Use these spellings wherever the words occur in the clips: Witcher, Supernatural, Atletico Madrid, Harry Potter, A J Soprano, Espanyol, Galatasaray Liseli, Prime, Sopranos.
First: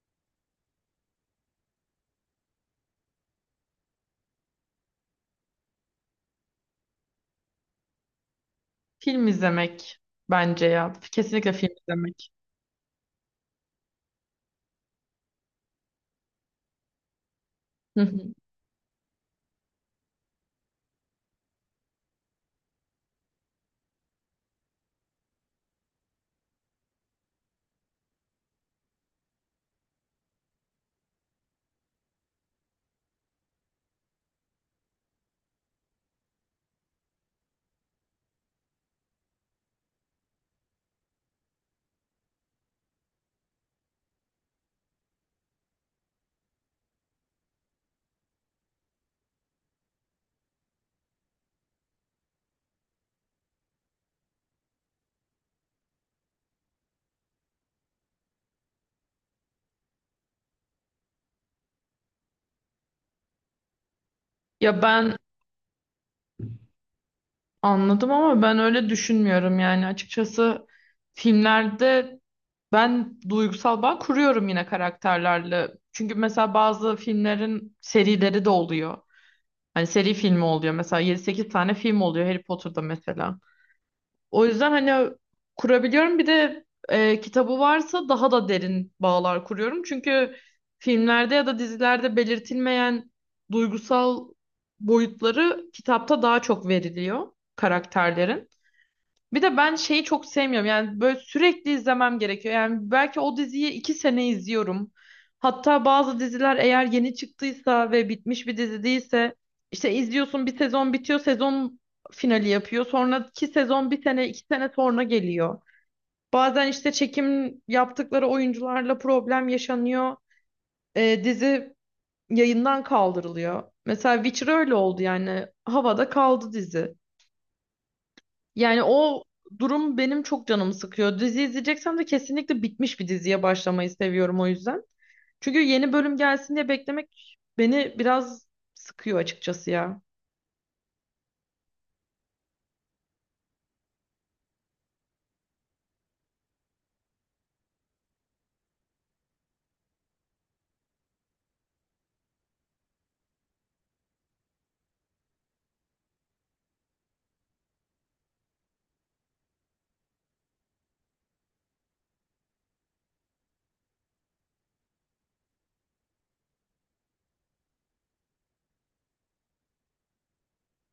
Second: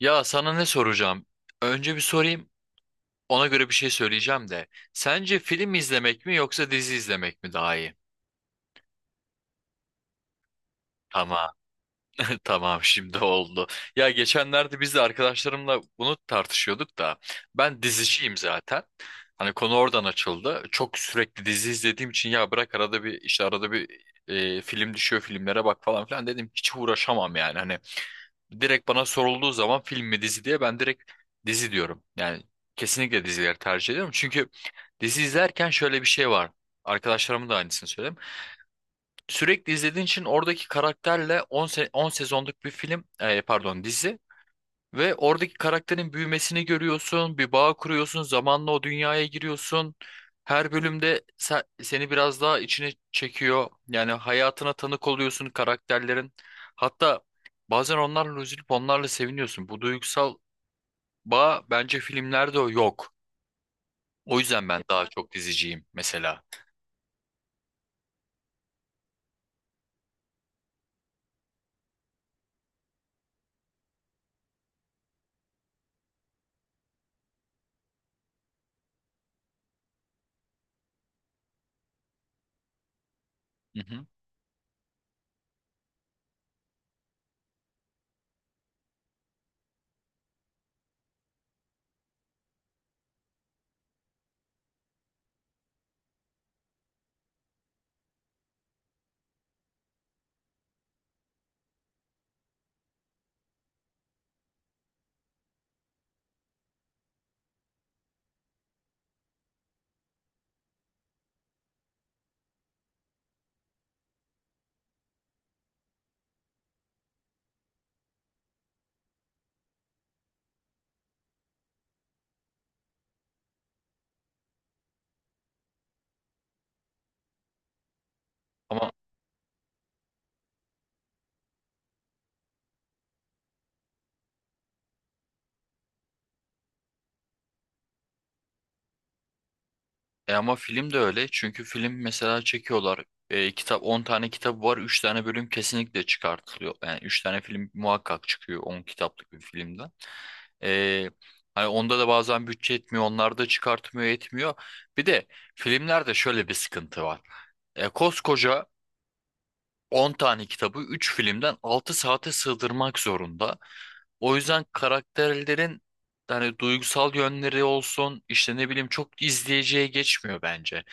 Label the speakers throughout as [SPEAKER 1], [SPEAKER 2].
[SPEAKER 1] Ya sana ne soracağım? Önce bir sorayım, ona göre bir şey söyleyeceğim de. Sence film izlemek mi yoksa dizi izlemek mi daha iyi?
[SPEAKER 2] Film izlemek bence ya.
[SPEAKER 1] Tamam,
[SPEAKER 2] Kesinlikle film izlemek.
[SPEAKER 1] tamam şimdi oldu. Ya geçenlerde biz de arkadaşlarımla bunu tartışıyorduk da ben
[SPEAKER 2] Hı hı.
[SPEAKER 1] diziciyim zaten. Hani konu oradan açıldı. Çok sürekli dizi izlediğim için ya bırak arada bir işte arada bir film düşüyor, filmlere bak falan filan dedim, hiç uğraşamam yani. Hani direkt bana sorulduğu zaman film mi dizi diye ben direkt dizi diyorum. Yani kesinlikle dizileri tercih ediyorum. Çünkü dizi izlerken şöyle bir şey var. Arkadaşlarıma da aynısını söyledim. Sürekli izlediğin için oradaki karakterle 10 10 sezonluk bir film, pardon, dizi ve oradaki karakterin büyümesini görüyorsun, bir bağ kuruyorsun, zamanla o dünyaya giriyorsun. Her bölümde seni biraz daha içine çekiyor. Yani hayatına tanık oluyorsun karakterlerin. Hatta bazen onlarla üzülüp onlarla seviniyorsun. Bu duygusal bağ, bence filmlerde o yok. O yüzden
[SPEAKER 2] Ya
[SPEAKER 1] ben daha
[SPEAKER 2] ben
[SPEAKER 1] çok diziciyim mesela.
[SPEAKER 2] anladım ama ben öyle düşünmüyorum yani açıkçası filmlerde ben duygusal bağ kuruyorum yine karakterlerle. Çünkü mesela bazı filmlerin serileri de oluyor. Hani seri filmi oluyor. Mesela yedi sekiz tane film oluyor Harry Potter'da mesela.
[SPEAKER 1] Hı hı.
[SPEAKER 2] O yüzden hani kurabiliyorum. Bir de kitabı varsa daha da derin bağlar kuruyorum. Çünkü filmlerde ya da dizilerde belirtilmeyen duygusal boyutları kitapta daha çok veriliyor karakterlerin. Bir de ben şeyi çok sevmiyorum. Yani böyle sürekli izlemem gerekiyor. Yani belki o diziyi iki sene izliyorum. Hatta bazı diziler eğer yeni çıktıysa ve bitmiş bir dizi değilse işte izliyorsun bir sezon bitiyor, sezon finali yapıyor. Sonraki sezon bir sene, iki sene sonra geliyor. Bazen işte çekim yaptıkları oyuncularla problem yaşanıyor. Dizi yayından kaldırılıyor. Mesela Witcher öyle oldu yani. Havada kaldı dizi. Yani
[SPEAKER 1] Ama
[SPEAKER 2] o durum benim çok canımı sıkıyor. Dizi izleyeceksem de kesinlikle bitmiş bir diziye başlamayı seviyorum o yüzden. Çünkü yeni bölüm gelsin diye beklemek beni biraz sıkıyor açıkçası ya.
[SPEAKER 1] ama film de öyle. Çünkü film mesela çekiyorlar. Kitap 10 tane kitabı var. Üç tane bölüm kesinlikle çıkartılıyor. Yani 3 tane film muhakkak çıkıyor 10 kitaplık bir filmden. E, hani onda da bazen bütçe etmiyor, onlar da çıkartmıyor etmiyor. Bir de filmlerde şöyle bir sıkıntı var. Koskoca 10 tane kitabı 3 filmden 6 saate sığdırmak zorunda. O yüzden karakterlerin hani duygusal yönleri olsun işte, ne bileyim, çok izleyiciye geçmiyor bence.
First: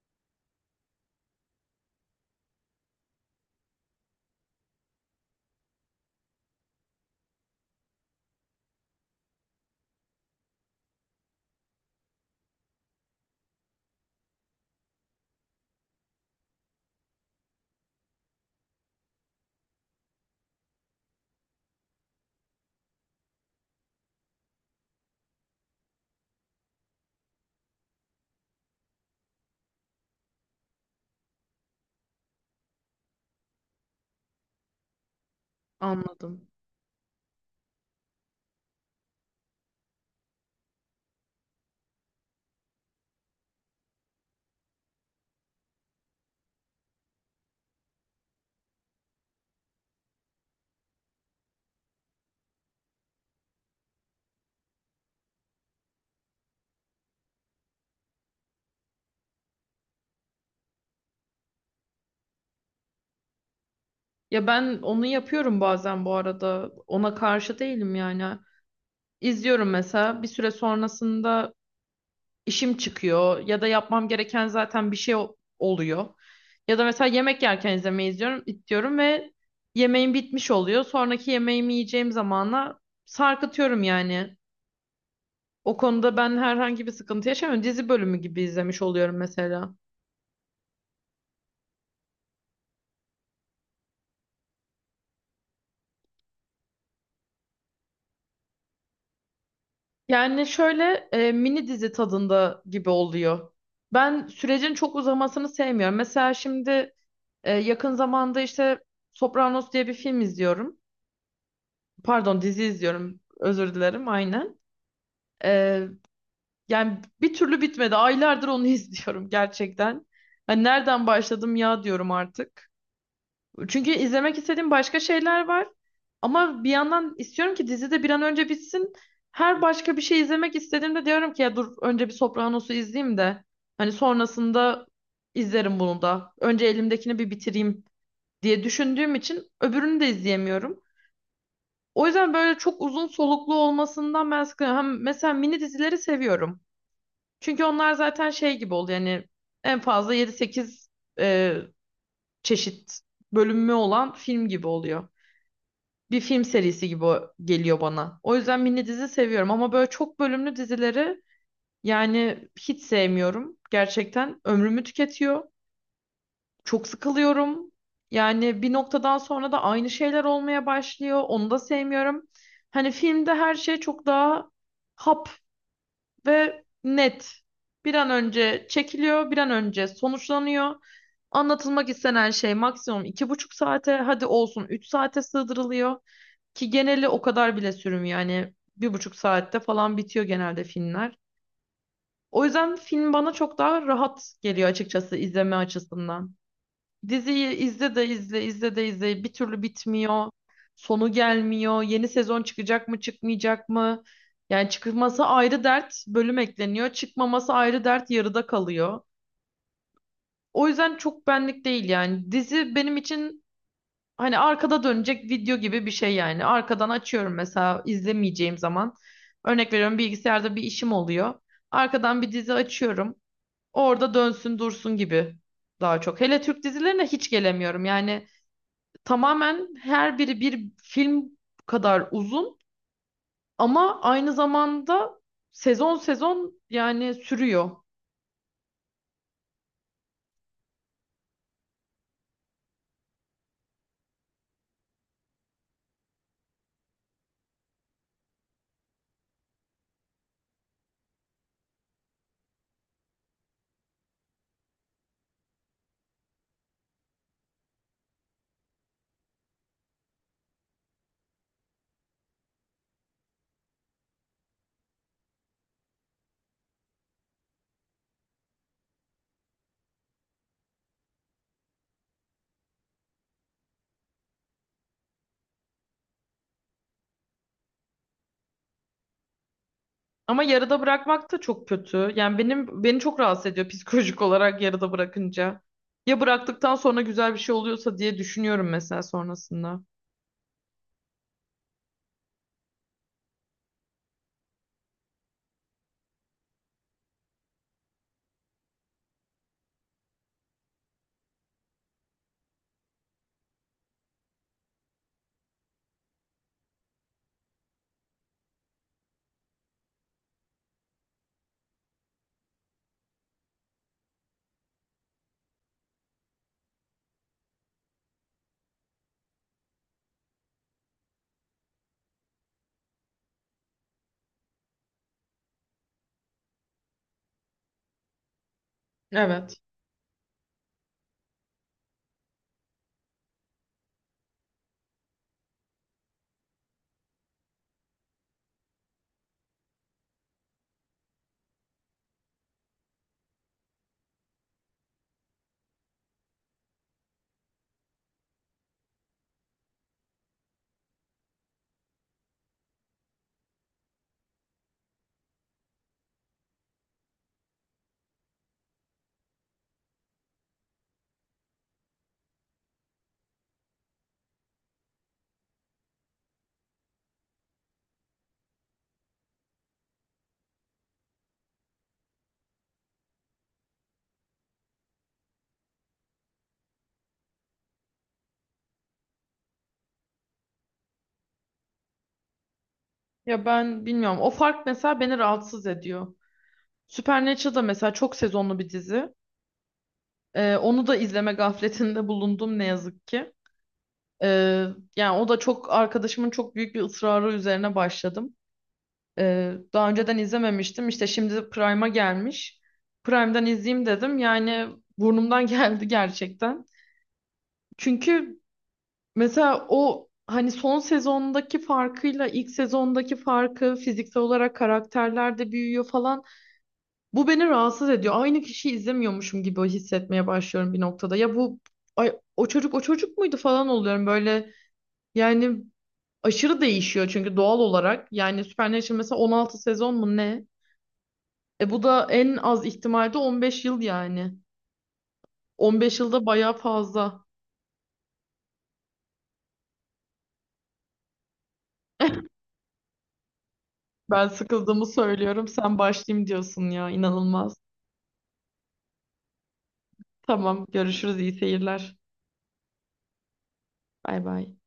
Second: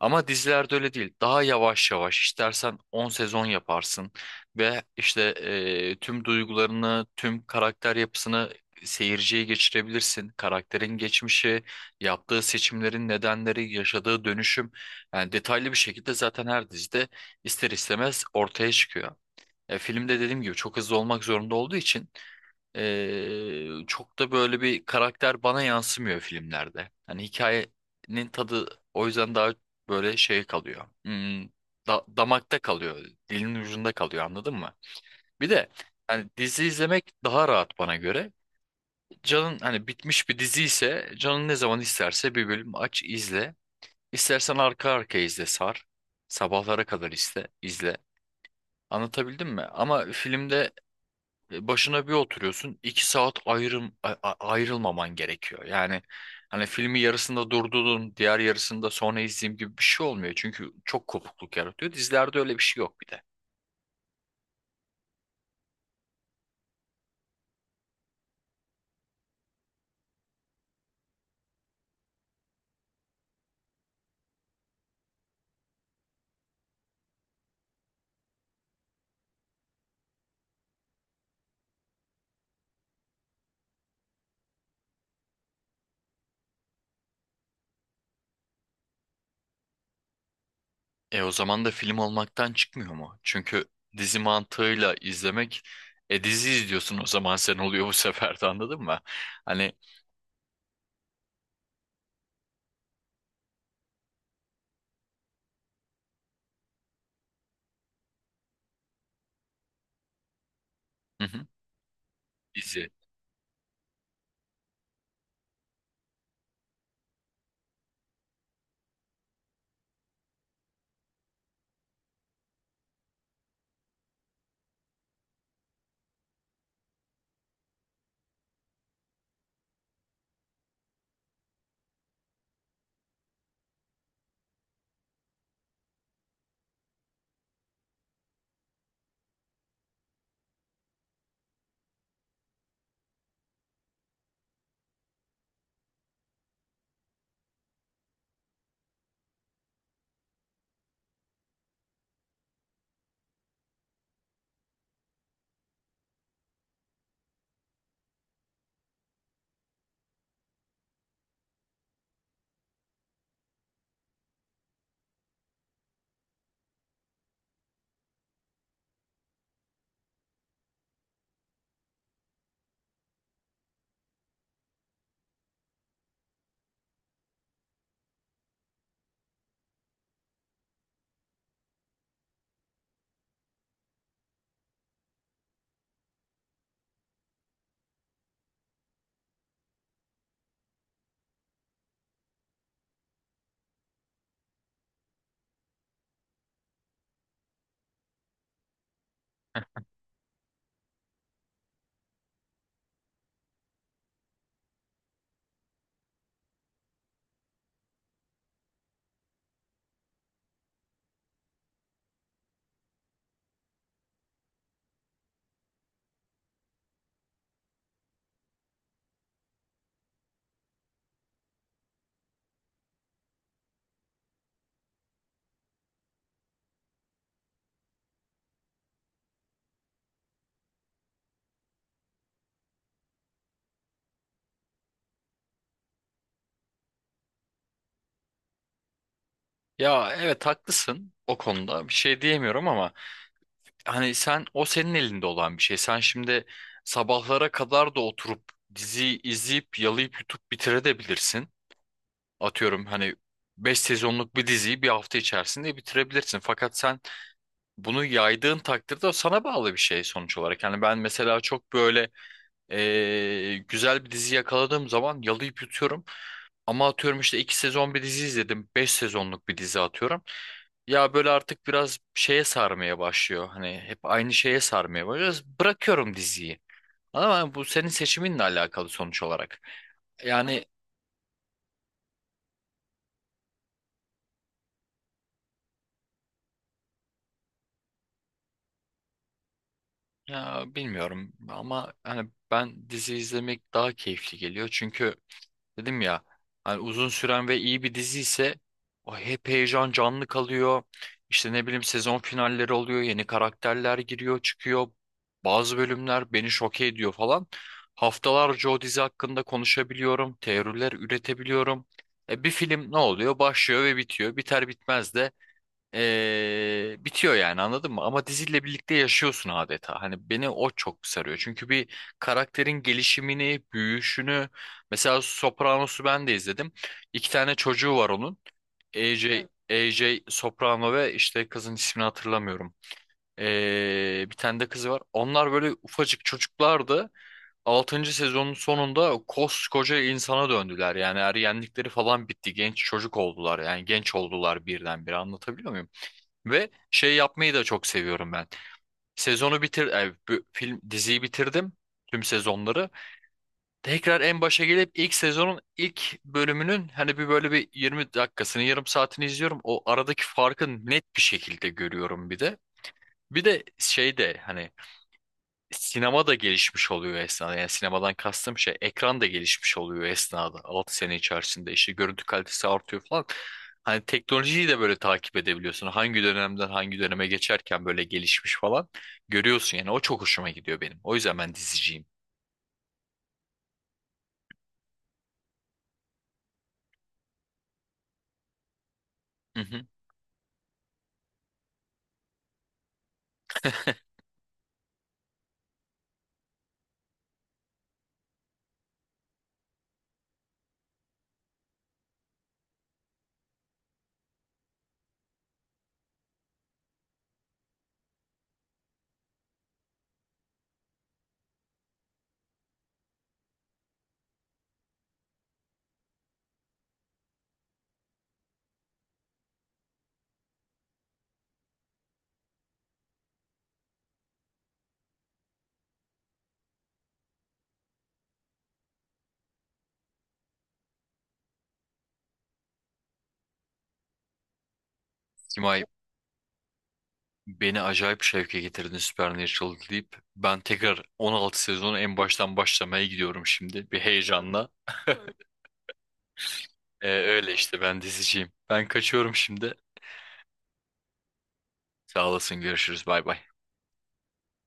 [SPEAKER 1] Ama dizilerde öyle değil. Daha yavaş yavaş istersen 10 sezon yaparsın ve işte tüm duygularını, tüm karakter yapısını seyirciye geçirebilirsin. Karakterin geçmişi, yaptığı seçimlerin nedenleri, yaşadığı dönüşüm, yani detaylı bir şekilde zaten her dizide ister istemez ortaya çıkıyor. Filmde dediğim gibi çok hızlı olmak zorunda olduğu için çok da böyle bir karakter bana yansımıyor filmlerde. Hani hikayenin tadı o yüzden daha böyle şey kalıyor. Damakta kalıyor, dilin ucunda kalıyor, anladın mı? Bir de hani
[SPEAKER 2] Anladım.
[SPEAKER 1] dizi izlemek daha rahat bana göre. Canın hani bitmiş bir dizi ise canın ne zaman isterse bir bölüm aç, izle. İstersen arka arkaya izle, sar. Sabahlara kadar iste, izle. Anlatabildim mi? Ama filmde başına bir oturuyorsun, 2 saat ayrım, ayrılmaman gerekiyor. Yani hani filmi yarısında durdurdun, diğer yarısında sonra izleyeyim gibi bir şey olmuyor. Çünkü çok kopukluk yaratıyor. Dizilerde öyle bir şey yok bir de.
[SPEAKER 2] Ya ben onu yapıyorum bazen bu arada. Ona karşı değilim yani. İzliyorum mesela bir süre sonrasında işim çıkıyor ya da yapmam gereken zaten bir şey oluyor. Ya da mesela yemek yerken izlemeyi izliyorum, diyorum ve yemeğim bitmiş oluyor. Sonraki yemeğimi yiyeceğim zamana sarkıtıyorum yani. O konuda ben herhangi bir sıkıntı yaşamıyorum. Dizi bölümü gibi izlemiş oluyorum mesela.
[SPEAKER 1] E o zaman da film olmaktan çıkmıyor mu? Çünkü dizi mantığıyla izlemek, dizi izliyorsun o zaman, sen oluyor bu sefer de, anladın mı? Hani,
[SPEAKER 2] Yani şöyle mini dizi tadında gibi oluyor. Ben sürecin çok uzamasını sevmiyorum. Mesela şimdi yakın zamanda işte Sopranos diye bir film izliyorum.
[SPEAKER 1] hı hı,
[SPEAKER 2] Pardon dizi
[SPEAKER 1] dizi.
[SPEAKER 2] izliyorum. Özür dilerim aynen. Ee, yani bir türlü bitmedi. Aylardır onu izliyorum gerçekten. Hani nereden başladım ya diyorum artık. Çünkü izlemek istediğim başka şeyler var. Ama bir yandan istiyorum ki dizi de bir an önce bitsin. Her başka bir şey izlemek istediğimde diyorum ki ya dur önce bir Sopranos'u izleyeyim de. Hani sonrasında izlerim bunu da. Önce elimdekini bir bitireyim diye düşündüğüm için öbürünü de izleyemiyorum. O yüzden böyle çok uzun soluklu olmasından ben sıkılıyorum. Hem mesela mini dizileri seviyorum. Çünkü onlar zaten şey gibi oldu yani en fazla yedi sekiz e, çeşit bölümü olan film gibi oluyor. Bir film serisi gibi geliyor bana. O yüzden mini dizi seviyorum ama böyle çok bölümlü dizileri yani hiç sevmiyorum. Gerçekten ömrümü tüketiyor. Çok sıkılıyorum. Yani bir noktadan sonra da aynı şeyler olmaya başlıyor. Onu da sevmiyorum. Hani filmde her şey çok daha hap ve net. Bir an önce çekiliyor, bir an önce sonuçlanıyor. Anlatılmak istenen şey maksimum iki buçuk saate, hadi olsun üç saate sığdırılıyor. Ki geneli o kadar bile sürmüyor. Yani bir buçuk saatte falan bitiyor genelde filmler. O yüzden film bana çok daha rahat geliyor açıkçası izleme açısından. Diziyi izle de izle, izle de izle. Bir türlü bitmiyor. Sonu gelmiyor. Yeni sezon çıkacak mı, çıkmayacak mı? Yani çıkması ayrı dert, bölüm ekleniyor. Çıkmaması ayrı dert, yarıda kalıyor. O yüzden çok benlik değil yani. Dizi benim için hani arkada dönecek video gibi bir şey yani. Arkadan açıyorum mesela izlemeyeceğim zaman. Örnek veriyorum bilgisayarda bir işim oluyor. Arkadan bir dizi açıyorum. Orada dönsün dursun gibi daha çok. Hele Türk dizilerine hiç gelemiyorum. Yani tamamen her biri bir film kadar uzun ama aynı zamanda sezon sezon yani sürüyor.
[SPEAKER 1] Ya evet, haklısın, o konuda bir şey diyemiyorum, ama hani sen, o senin elinde olan bir şey. Sen şimdi sabahlara kadar da oturup diziyi izleyip yalayıp yutup bitirebilirsin. Atıyorum hani 5 sezonluk bir diziyi bir hafta içerisinde bitirebilirsin. Fakat sen bunu yaydığın takdirde o sana bağlı bir şey sonuç olarak. Yani ben mesela çok böyle güzel bir dizi yakaladığım zaman yalayıp yutuyorum. Ama atıyorum işte iki sezon bir dizi izledim, 5 sezonluk bir dizi atıyorum. Ya böyle artık biraz şeye sarmaya başlıyor. Hani hep aynı şeye sarmaya başlıyor. Bırakıyorum diziyi. Ama bu senin seçiminle alakalı sonuç olarak.
[SPEAKER 2] Ama
[SPEAKER 1] Yani,
[SPEAKER 2] yarıda bırakmak da çok kötü. Yani benim beni çok rahatsız ediyor psikolojik olarak yarıda bırakınca. Ya bıraktıktan sonra güzel bir şey oluyorsa diye düşünüyorum mesela sonrasında.
[SPEAKER 1] ya bilmiyorum, ama hani ben, dizi izlemek daha keyifli geliyor. Çünkü dedim ya, hani uzun süren ve iyi bir dizi ise o hep heyecan canlı kalıyor. İşte ne bileyim, sezon finalleri oluyor, yeni karakterler giriyor, çıkıyor. Bazı bölümler beni şoke ediyor falan. Haftalarca o dizi hakkında konuşabiliyorum, teoriler üretebiliyorum. E bir film ne oluyor? Başlıyor ve bitiyor. Biter bitmez de bitiyor, yani anladın mı? Ama diziyle birlikte yaşıyorsun adeta. Hani beni o çok sarıyor. Çünkü bir karakterin gelişimini, büyüyüşünü. Mesela Sopranos'u ben de izledim. İki tane çocuğu var onun. AJ,
[SPEAKER 2] Evet.
[SPEAKER 1] evet. AJ Soprano, ve işte kızın ismini hatırlamıyorum. Bir tane de kızı var. Onlar böyle ufacık çocuklardı. Altıncı sezonun sonunda koskoca insana döndüler. Yani ergenlikleri falan bitti, genç çocuk oldular. Yani genç oldular birdenbire. Anlatabiliyor muyum? Ve şey yapmayı da çok seviyorum ben. Sezonu bitir, bu film, diziyi bitirdim, tüm sezonları. Tekrar en başa gelip ilk sezonun ilk bölümünün hani bir böyle bir 20 dakikasını, yarım saatini izliyorum. O aradaki farkı net bir şekilde görüyorum bir de. Bir de şey de hani sinema da gelişmiş oluyor esnada. Yani sinemadan kastım şey, ekran da gelişmiş oluyor esnada. 6 sene içerisinde işte görüntü kalitesi artıyor falan. Hani teknolojiyi de böyle takip edebiliyorsun. Hangi dönemden hangi döneme geçerken böyle gelişmiş falan görüyorsun yani. O çok hoşuma gidiyor benim. O yüzden ben diziciyim.
[SPEAKER 2] Ya ben bilmiyorum. O fark mesela beni rahatsız ediyor. Supernatural da mesela çok sezonlu bir dizi.
[SPEAKER 1] Hı hı.
[SPEAKER 2] Onu da izleme gafletinde bulundum ne yazık ki. Ee, yani o da çok arkadaşımın çok büyük bir ısrarı üzerine başladım. Daha önceden izlememiştim. İşte şimdi Prime'a gelmiş. Prime'dan izleyeyim dedim. Yani burnumdan geldi gerçekten. Çünkü mesela o hani son sezondaki farkıyla ilk sezondaki farkı fiziksel olarak karakterler de büyüyor falan. Bu beni rahatsız ediyor. Aynı kişiyi izlemiyormuşum gibi hissetmeye başlıyorum bir noktada. Ya bu ay, o çocuk o çocuk muydu falan oluyorum böyle. Yani aşırı değişiyor çünkü doğal olarak. Yani Supernatural mesela 16 sezon mu ne? E bu da en az ihtimalde 15 yıl yani.
[SPEAKER 1] Simay,
[SPEAKER 2] 15 yılda bayağı fazla.
[SPEAKER 1] beni acayip şevke getirdin, Supernatural deyip ben tekrar 16 sezonu en baştan başlamaya gidiyorum şimdi bir
[SPEAKER 2] Ben
[SPEAKER 1] heyecanla.
[SPEAKER 2] sıkıldığımı söylüyorum. Sen başlayayım diyorsun ya.
[SPEAKER 1] Öyle
[SPEAKER 2] İnanılmaz.
[SPEAKER 1] işte, ben diziciyim. Ben kaçıyorum şimdi.
[SPEAKER 2] Tamam, görüşürüz. İyi seyirler.
[SPEAKER 1] Sağ olasın. Görüşürüz. Bay bay.
[SPEAKER 2] Bay bay.